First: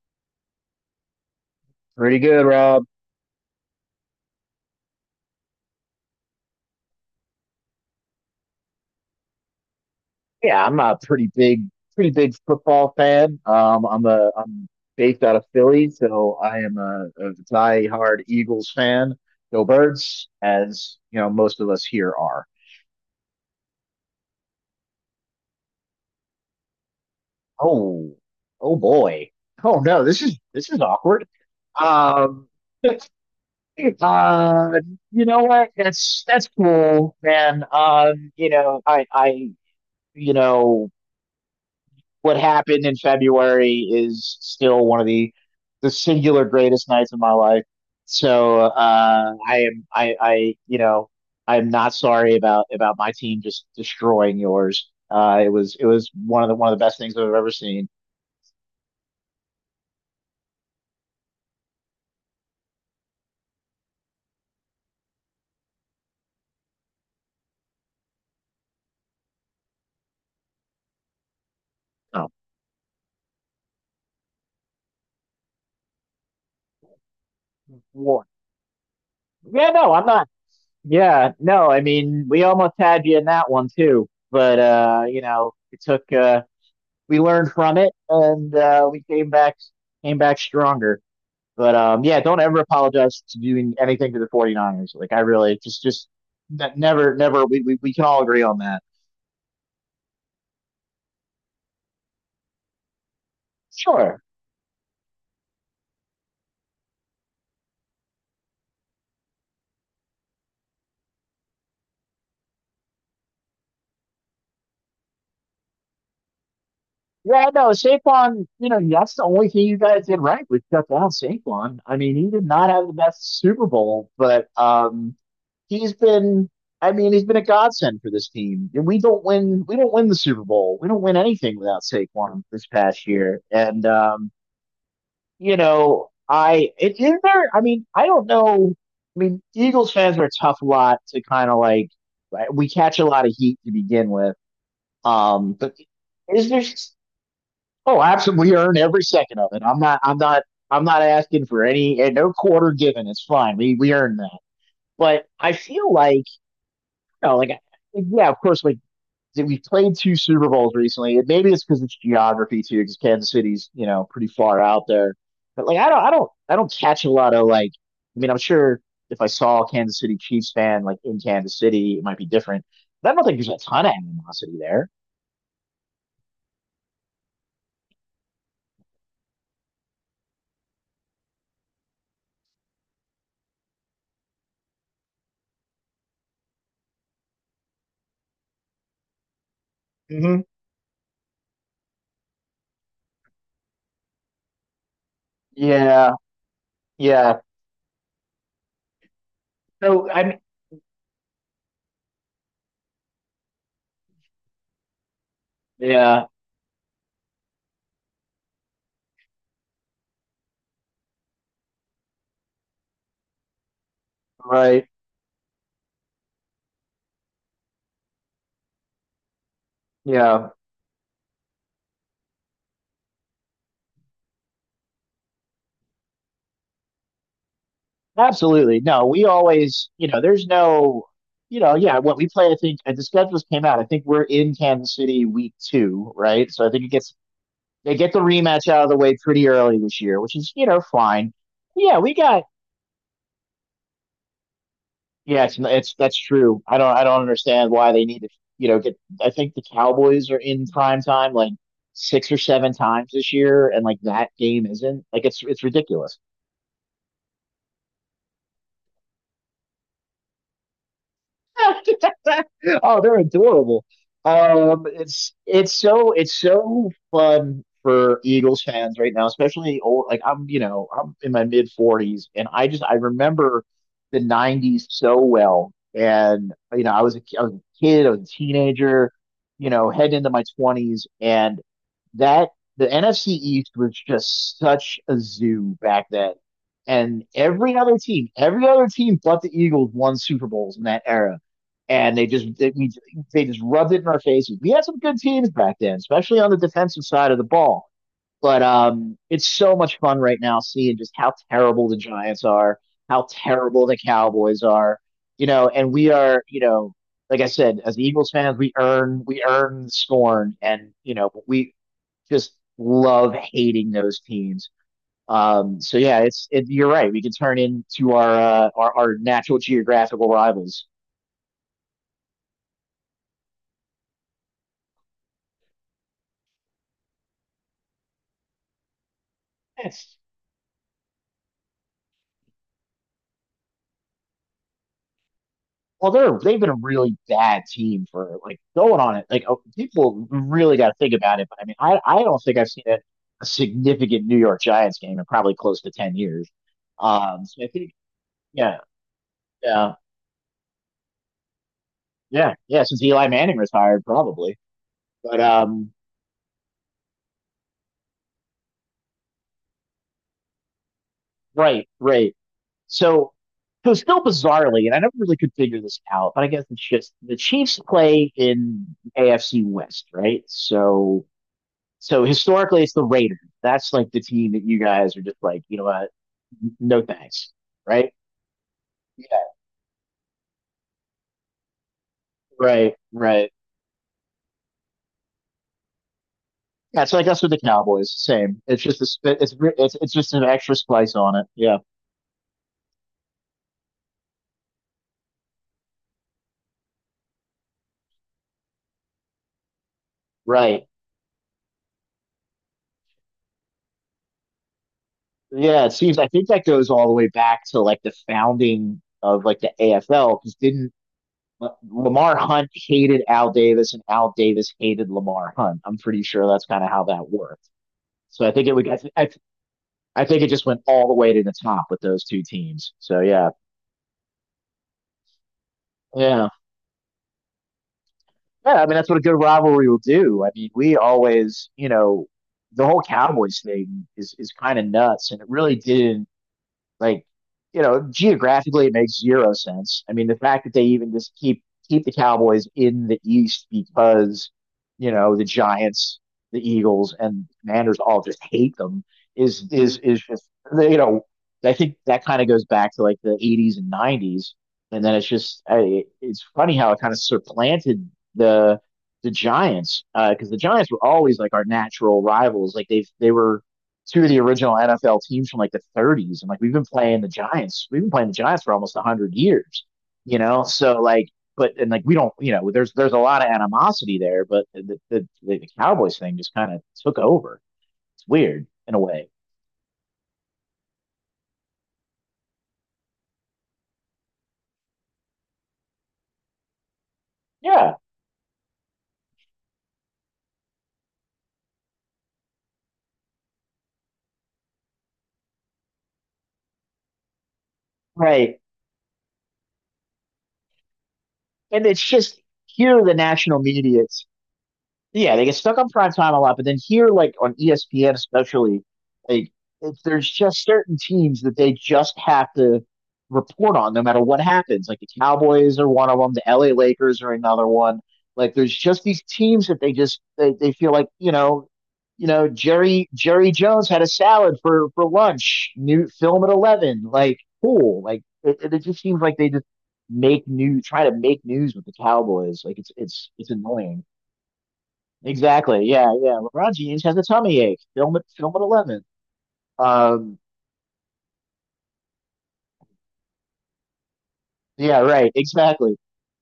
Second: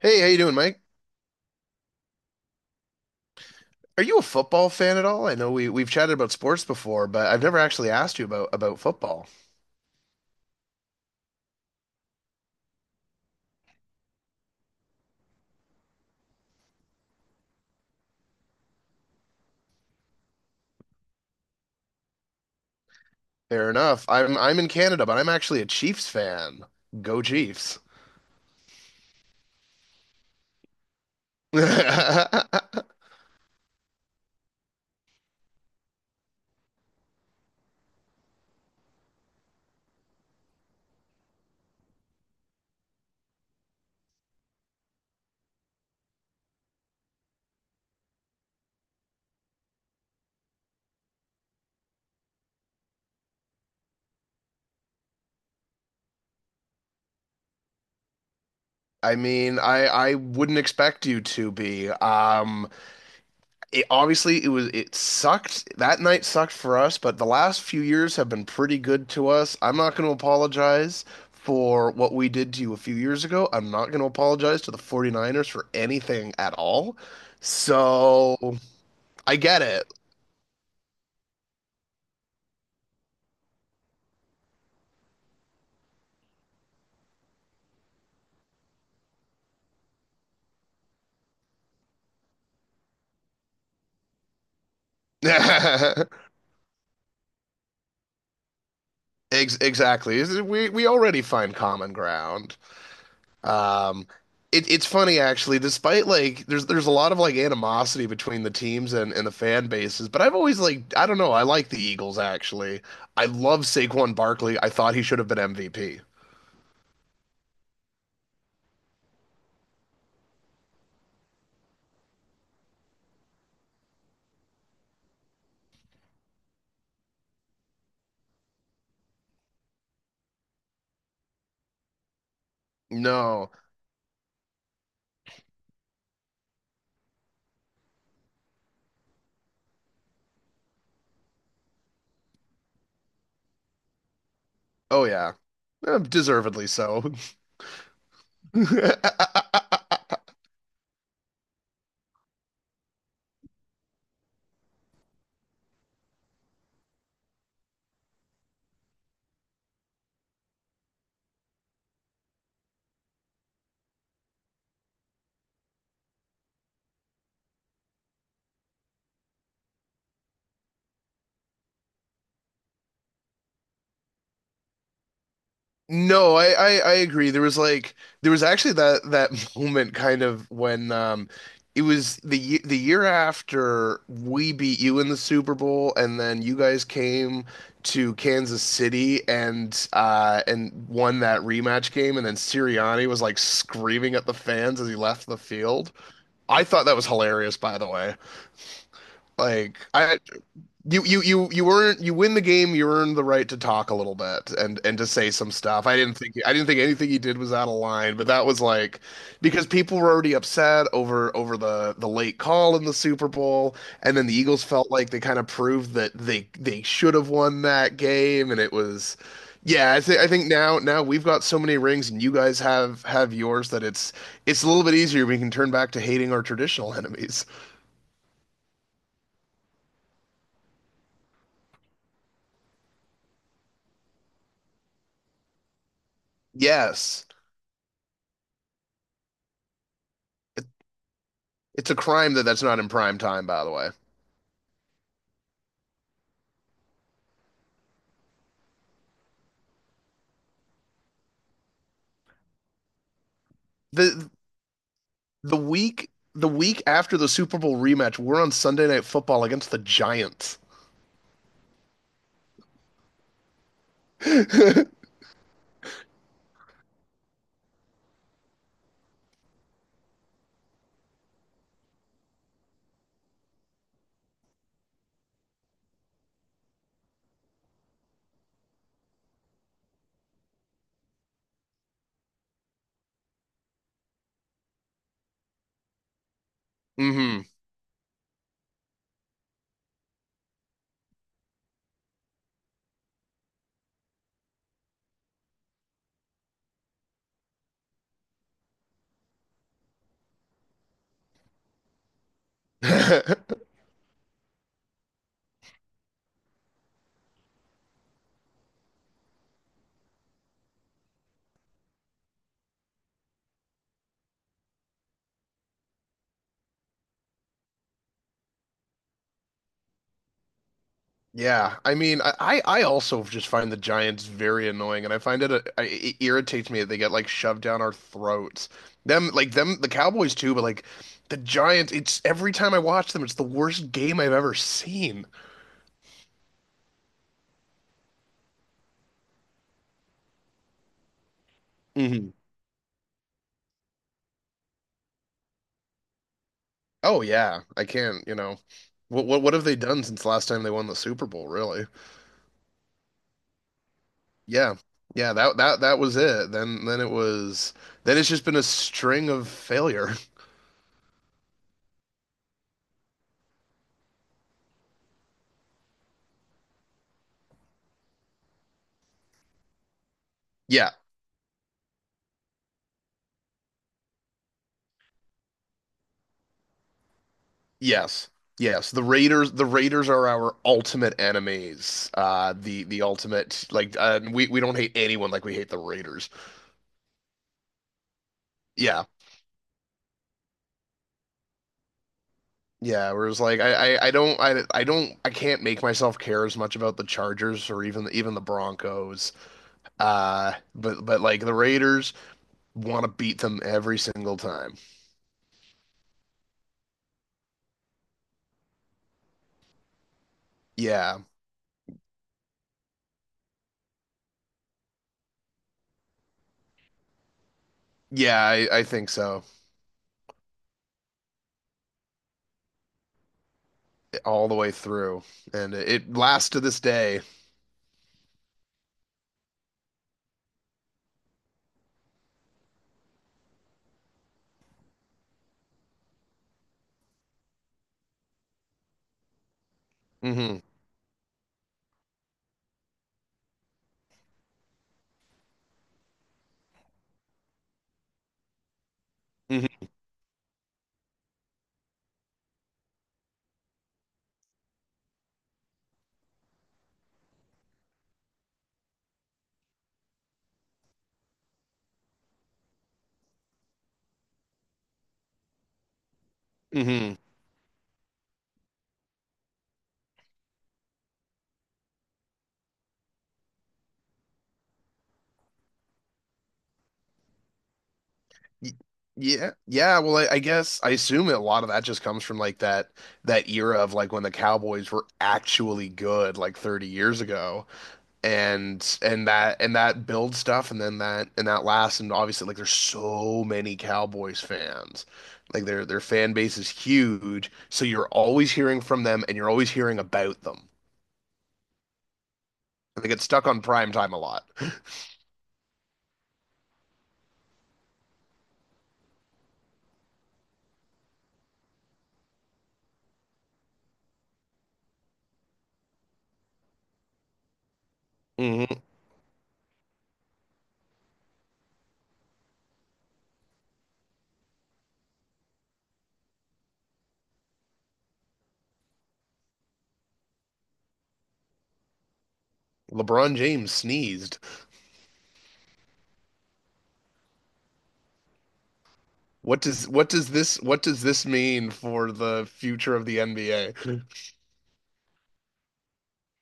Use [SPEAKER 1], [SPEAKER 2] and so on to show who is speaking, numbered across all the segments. [SPEAKER 1] Hey, how you doing, Mike?
[SPEAKER 2] Pretty good, Rob.
[SPEAKER 1] Are you a football fan at all? I know we've chatted about sports before, but I've never actually asked you about football.
[SPEAKER 2] Yeah, I'm a pretty big football fan. I'm based out of Philly, so I am a diehard Eagles fan. Go Birds, as you know, most of us here are.
[SPEAKER 1] Fair enough. I'm in Canada, but I'm actually a Chiefs fan. Go Chiefs.
[SPEAKER 2] Oh, oh boy. Oh no, this is awkward. Um,
[SPEAKER 1] I
[SPEAKER 2] uh, you know what? That's cool, man. I you know what happened in February is still one of the singular greatest nights of my life. So I am I I am not sorry about my team just destroying yours. It was one of the best things I've ever seen.
[SPEAKER 1] mean, I wouldn't expect you to be. It obviously it sucked. That night sucked for us, but the last few years have been pretty good to us. I'm not going to apologize for what
[SPEAKER 2] Oh,
[SPEAKER 1] we did to you a few years ago. I'm not going to apologize to the 49ers for anything at all.
[SPEAKER 2] war.
[SPEAKER 1] So I get
[SPEAKER 2] Yeah,
[SPEAKER 1] it.
[SPEAKER 2] no, I'm not. Yeah, no, I mean we almost had you in that one too, but it took we learned from it and we came back stronger. But yeah, don't ever apologize to doing anything to the 49ers. Like I really just never we can all agree on that.
[SPEAKER 1] Ex exactly. We already find common ground. Um,
[SPEAKER 2] Sure.
[SPEAKER 1] it's funny actually, despite like there's a lot of like animosity between the teams and the fan bases, but I've always like I don't know, I like the Eagles actually. I love Saquon Barkley. I thought he should have been MVP.
[SPEAKER 2] Yeah, no, Saquon, that's the only thing you guys did right was shut down Saquon. I mean, he did not have the best Super Bowl, but he's been I mean, he's been a godsend for this team. And we don't win the Super Bowl. We don't win anything without Saquon this past year.
[SPEAKER 1] No.
[SPEAKER 2] And I it is there. I mean, I don't know. I mean, Eagles fans are a tough lot to kind of like. Right, we catch a lot of heat to begin with.
[SPEAKER 1] Oh yeah.
[SPEAKER 2] But
[SPEAKER 1] Eh,
[SPEAKER 2] is there?
[SPEAKER 1] deservedly so.
[SPEAKER 2] Oh, absolutely. We earn every second of it. I'm not. I'm not. I'm not asking for any and no quarter given. It's fine. We earn that. But I feel like, like yeah, of course, like that we played two Super Bowls recently. Maybe it's because it's geography too, because Kansas City's pretty far out there. But like I don't catch a lot of like I mean I'm sure if I saw a Kansas City Chiefs fan like in Kansas City it might be different. But I don't think there's a ton of animosity there.
[SPEAKER 1] No, I agree. There was like there was actually that moment kind of when it was the year after we beat you in the Super Bowl and then you guys came to Kansas City
[SPEAKER 2] Mm-hmm.
[SPEAKER 1] and won that rematch game and then Sirianni was like screaming at the fans as he left the field.
[SPEAKER 2] Yeah,
[SPEAKER 1] I thought that was
[SPEAKER 2] yeah.
[SPEAKER 1] hilarious, by the way. Like
[SPEAKER 2] So
[SPEAKER 1] I
[SPEAKER 2] I mean,
[SPEAKER 1] you earn you win the game. You earn the right to talk a little bit and to say some stuff.
[SPEAKER 2] yeah,
[SPEAKER 1] I didn't think anything he did was out of line, but that was like because people were already upset over the late call in the Super Bowl, and then the Eagles
[SPEAKER 2] right.
[SPEAKER 1] felt like they kind of proved that they should have won that game, and it was yeah. I think
[SPEAKER 2] Yeah,
[SPEAKER 1] now we've got so many rings, and you guys have yours that it's a little bit easier. We can turn back to hating our traditional enemies.
[SPEAKER 2] absolutely. No, we always, there's no, yeah, what we play, I think, and the schedules came out. I think we're in Kansas City week two, right? So I think it gets
[SPEAKER 1] Yes.
[SPEAKER 2] they get the rematch out of the way pretty early this year, which is fine.
[SPEAKER 1] It's a
[SPEAKER 2] Yeah, we
[SPEAKER 1] crime that
[SPEAKER 2] got
[SPEAKER 1] that's not in prime time, by the way.
[SPEAKER 2] yeah, it's that's true. I don't understand why they need to get. I think the Cowboys are in prime time like six or seven times this year, and like that
[SPEAKER 1] The
[SPEAKER 2] game isn't like it's it's ridiculous.
[SPEAKER 1] the week after the Super Bowl rematch, we're on Sunday Night Football against the Giants.
[SPEAKER 2] Oh, they're adorable. It's so fun for Eagles fans right now, especially old. Like I'm, I'm in my mid 40s, and I just I remember the 90s so well. And I was a kid, I was a teenager, heading into my 20s, and that the NFC East was just such a zoo back then. And
[SPEAKER 1] Hmm.
[SPEAKER 2] every other team but the Eagles won Super Bowls in that era, and they just rubbed it in our faces. We had some good teams back then, especially on the defensive side of the ball. But it's so much fun right now seeing just how terrible the Giants are, how terrible the Cowboys are. And we are, like I said, as Eagles fans, we earn scorn, and we just love hating those teams. So yeah, you're right. We can turn into our natural geographical rivals.
[SPEAKER 1] Yeah, I mean, I also just find the Giants very annoying, and I find it, it irritates me that they get like shoved down our throats. Them, the
[SPEAKER 2] Yes.
[SPEAKER 1] Cowboys too, but like the Giants, it's every time I watch them, it's the worst game I've ever seen.
[SPEAKER 2] Well, they've been a really bad team for like going on it. Like oh, people really got to think about it. But I mean, I
[SPEAKER 1] Hmm.
[SPEAKER 2] don't think I've seen a significant New York Giants game in probably close to 10 years.
[SPEAKER 1] Oh yeah,
[SPEAKER 2] So I
[SPEAKER 1] I
[SPEAKER 2] think
[SPEAKER 1] can't, you know,
[SPEAKER 2] yeah,
[SPEAKER 1] what have they
[SPEAKER 2] yeah,
[SPEAKER 1] done since last time they won the Super Bowl, really?
[SPEAKER 2] yeah, yeah. Since Eli Manning retired, probably.
[SPEAKER 1] Yeah. Yeah,
[SPEAKER 2] But
[SPEAKER 1] that that was it. Then it was then it's just been a string of failure.
[SPEAKER 2] right, right. So so still bizarrely, and I never really could figure this out. But I guess it's just the Chiefs play in AFC West, right?
[SPEAKER 1] Yeah.
[SPEAKER 2] So so historically it's the Raiders. That's like the team that you guys are just like, you know what? No thanks. Right?
[SPEAKER 1] Yes. Yes.
[SPEAKER 2] Yeah.
[SPEAKER 1] The Raiders are our ultimate enemies. The
[SPEAKER 2] Right, right.
[SPEAKER 1] ultimate like we don't hate anyone like we hate the Raiders.
[SPEAKER 2] Yeah, it's like us with the Cowboys. Same. It's just
[SPEAKER 1] Yeah.
[SPEAKER 2] it's just an extra splice on it. Yeah.
[SPEAKER 1] Yeah, where it's like I don't I don't I can't make myself care as much about the Chargers or even the Broncos.
[SPEAKER 2] Right.
[SPEAKER 1] But like the Raiders want to beat them every single time.
[SPEAKER 2] Yeah, it seems I think that goes all the way back to like the founding of like the AFL because didn't
[SPEAKER 1] Yeah.
[SPEAKER 2] Lamar Hunt hated Al Davis and Al Davis hated Lamar Hunt. I'm pretty sure that's kind of how that worked.
[SPEAKER 1] Yeah, I
[SPEAKER 2] I,
[SPEAKER 1] think
[SPEAKER 2] th-
[SPEAKER 1] so.
[SPEAKER 2] I think it just went all the way to the top with those two teams. So yeah,
[SPEAKER 1] All the way through, and it
[SPEAKER 2] yeah,
[SPEAKER 1] lasts to this day.
[SPEAKER 2] yeah. I mean, that's what a good rivalry will do. I mean, we always, the whole Cowboys thing is kind of nuts, and it really didn't. Like, geographically it makes zero sense. I mean, the
[SPEAKER 1] Hmm.
[SPEAKER 2] fact that they even just keep the Cowboys in the East, because, the Giants, the Eagles, and the Commanders all just hate them is
[SPEAKER 1] Hmm.
[SPEAKER 2] is is just. you know, I think that kind of goes back to like the 80s and 90s, and then it's funny how it kind of supplanted the the Giants, because the Giants were always like our natural rivals. Like they were two of the original NFL teams from like the 30s. And like we've been
[SPEAKER 1] Hmm.
[SPEAKER 2] playing the Giants, we've been playing the Giants for almost 100 years, you know? So like, but and like we don't, there's a lot of animosity there, but the Cowboys thing just kind of took over. It's weird in a way.
[SPEAKER 1] Yeah, yeah. Well, I guess I assume a lot of that just comes from like that era of like when the Cowboys were actually good, like 30 years ago,
[SPEAKER 2] Yeah,
[SPEAKER 1] and that builds stuff, and then that lasts, and obviously like there's so many Cowboys fans, like their fan base is huge, so you're always
[SPEAKER 2] right.
[SPEAKER 1] hearing from them, and you're always hearing about them.
[SPEAKER 2] And it's just here are
[SPEAKER 1] They
[SPEAKER 2] the
[SPEAKER 1] get stuck
[SPEAKER 2] national
[SPEAKER 1] on prime
[SPEAKER 2] media.
[SPEAKER 1] time a lot.
[SPEAKER 2] Yeah, they get stuck on prime time a lot, but then here, like on ESPN especially, like there's just certain teams that they just have to report on no matter what happens. Like the Cowboys are one of them, the LA Lakers are another one. Like there's just these teams that they just they feel like Jerry Jones had a salad for lunch. New film at 11, like cool. Like it just seems like they just make new try to make news with the Cowboys. Like it's it's
[SPEAKER 1] LeBron
[SPEAKER 2] it's
[SPEAKER 1] James
[SPEAKER 2] annoying.
[SPEAKER 1] sneezed.
[SPEAKER 2] Exactly. Yeah, yeah. LeBron James has a tummy ache. Film at 11.
[SPEAKER 1] What does what does
[SPEAKER 2] Um,
[SPEAKER 1] this what does this mean for the future of the NBA? Mm.
[SPEAKER 2] yeah, right, exactly.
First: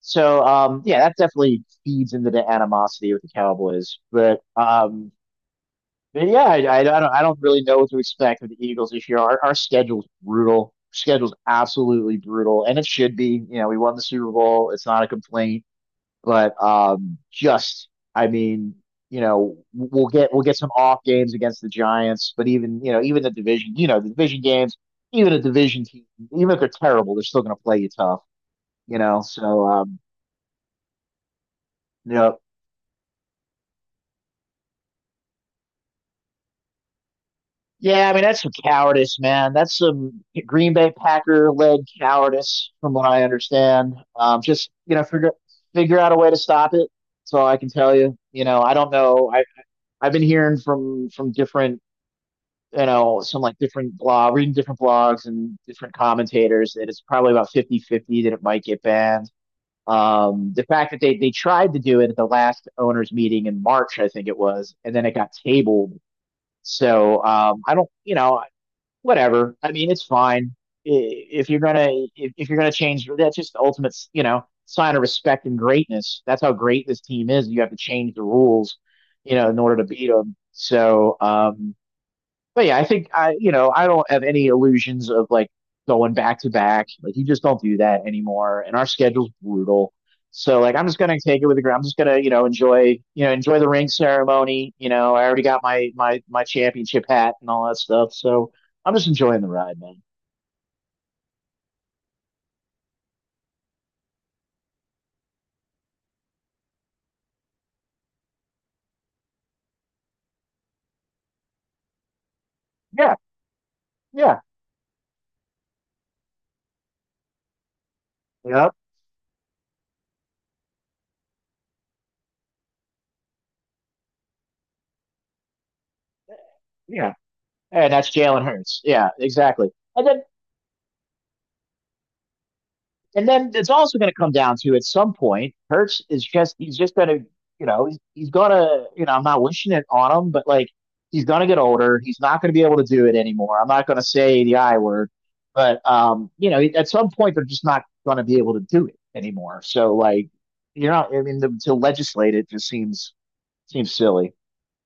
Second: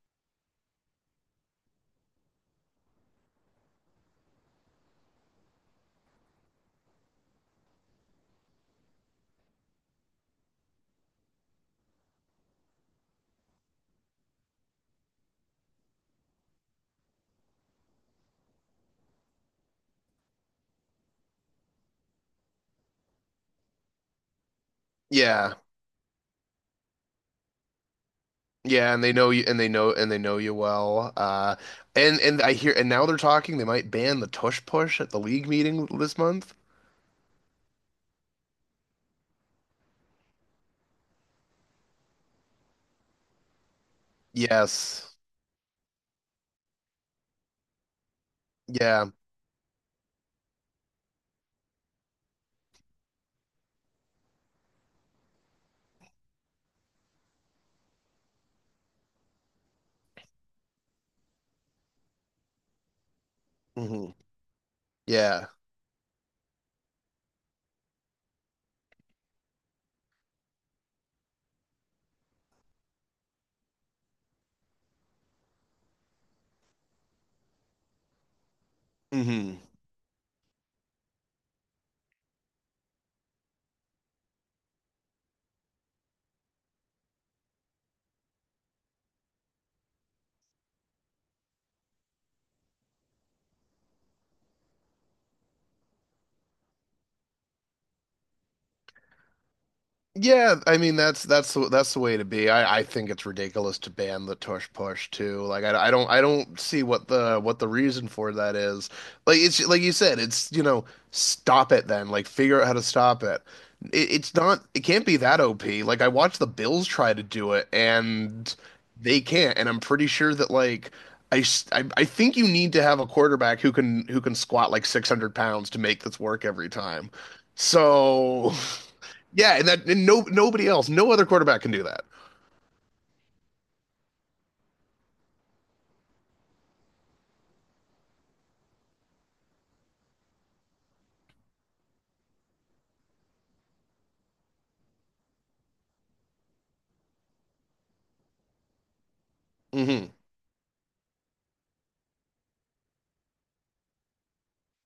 [SPEAKER 2] So yeah, that definitely feeds into the animosity with the Cowboys. But yeah, I don't really know what to expect with the Eagles this year. Our schedule's brutal. Schedule's absolutely brutal, and it should be. You know, we won the Super Bowl. It's not a complaint. But just, I mean, we'll get some off games against the Giants, but even even the division, the division games, even a
[SPEAKER 1] Yeah.
[SPEAKER 2] division team, even if they're terrible, they're still going to play you tough,
[SPEAKER 1] Yeah,
[SPEAKER 2] you
[SPEAKER 1] and they
[SPEAKER 2] know.
[SPEAKER 1] know you and
[SPEAKER 2] So,
[SPEAKER 1] they know you well.
[SPEAKER 2] you
[SPEAKER 1] And
[SPEAKER 2] know,
[SPEAKER 1] I hear and now they might ban the tush push at the league meeting this month.
[SPEAKER 2] yeah, I mean, that's some cowardice, man. That's some Green Bay Packer led cowardice, from what I understand. Just
[SPEAKER 1] Yes.
[SPEAKER 2] figure out a way to stop it. That's all I can tell you. You know, I don't
[SPEAKER 1] Yeah.
[SPEAKER 2] know. I've been hearing from different some like different blog, reading different blogs and different commentators that it's probably about 50-50 that it might get banned. The fact that they tried to do it at the last owners meeting in March, I
[SPEAKER 1] Hmm.
[SPEAKER 2] think it was, and then it got
[SPEAKER 1] Yeah.
[SPEAKER 2] tabled. So I don't, whatever. I mean, it's fine if you're gonna if you're gonna change. That's just the ultimate, sign of respect and greatness. That's how great this team is. You have to change the rules, in
[SPEAKER 1] Hmm.
[SPEAKER 2] order to beat them. So but yeah, I think I, you know, I don't have any illusions of like going back to back. Like you just don't do that anymore. And our schedule's brutal. So like I'm just gonna take it with the ground. I'm just gonna, enjoy, the ring ceremony. You know, I already got my championship hat and all that stuff. So I'm just enjoying the ride, man.
[SPEAKER 1] Yeah, I mean that's the way to be. I think it's ridiculous to ban the tush push too. Like I don't see what the reason for that is. Like it's like you said, it's you know stop it then. Like figure out how to
[SPEAKER 2] Yeah,
[SPEAKER 1] stop it. It's
[SPEAKER 2] yeah,
[SPEAKER 1] not it can't be that OP. Like I watched the Bills try to do it and
[SPEAKER 2] yeah,
[SPEAKER 1] they can't. And I'm pretty sure that like I, s- I think you need to have a quarterback who can squat like 600 pounds to make this work every time.
[SPEAKER 2] yeah. And that's Jalen
[SPEAKER 1] So.
[SPEAKER 2] Hurts. Yeah,
[SPEAKER 1] Yeah, and
[SPEAKER 2] exactly.
[SPEAKER 1] that and
[SPEAKER 2] And then
[SPEAKER 1] nobody else, no other quarterback can do that.
[SPEAKER 2] And then it's also going to come down to at some point, Hertz is just he's just going to he's going to I'm not wishing it on him, but like he's going to get older. He's not going to be able to do it anymore. I'm not going to say the I word, but at some point they're just not going to be able to do it anymore. So like you're not. I mean, to legislate it just seems silly,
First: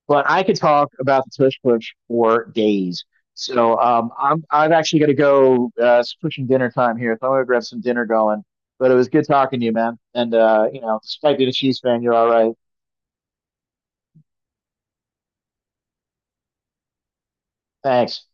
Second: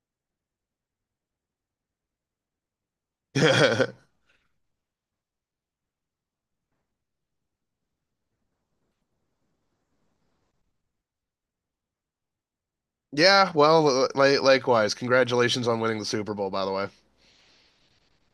[SPEAKER 2] but I could talk about the tush push for days. So
[SPEAKER 1] Mm-hmm.
[SPEAKER 2] I'm actually gonna go. It's pushing dinner time here, so I'm gonna grab some dinner going. But it was good talking to you, man. And despite being a Chiefs fan, you're all right.
[SPEAKER 1] Yeah, well, likewise. Congratulations on winning the Super Bowl, by the way.
[SPEAKER 2] Thanks.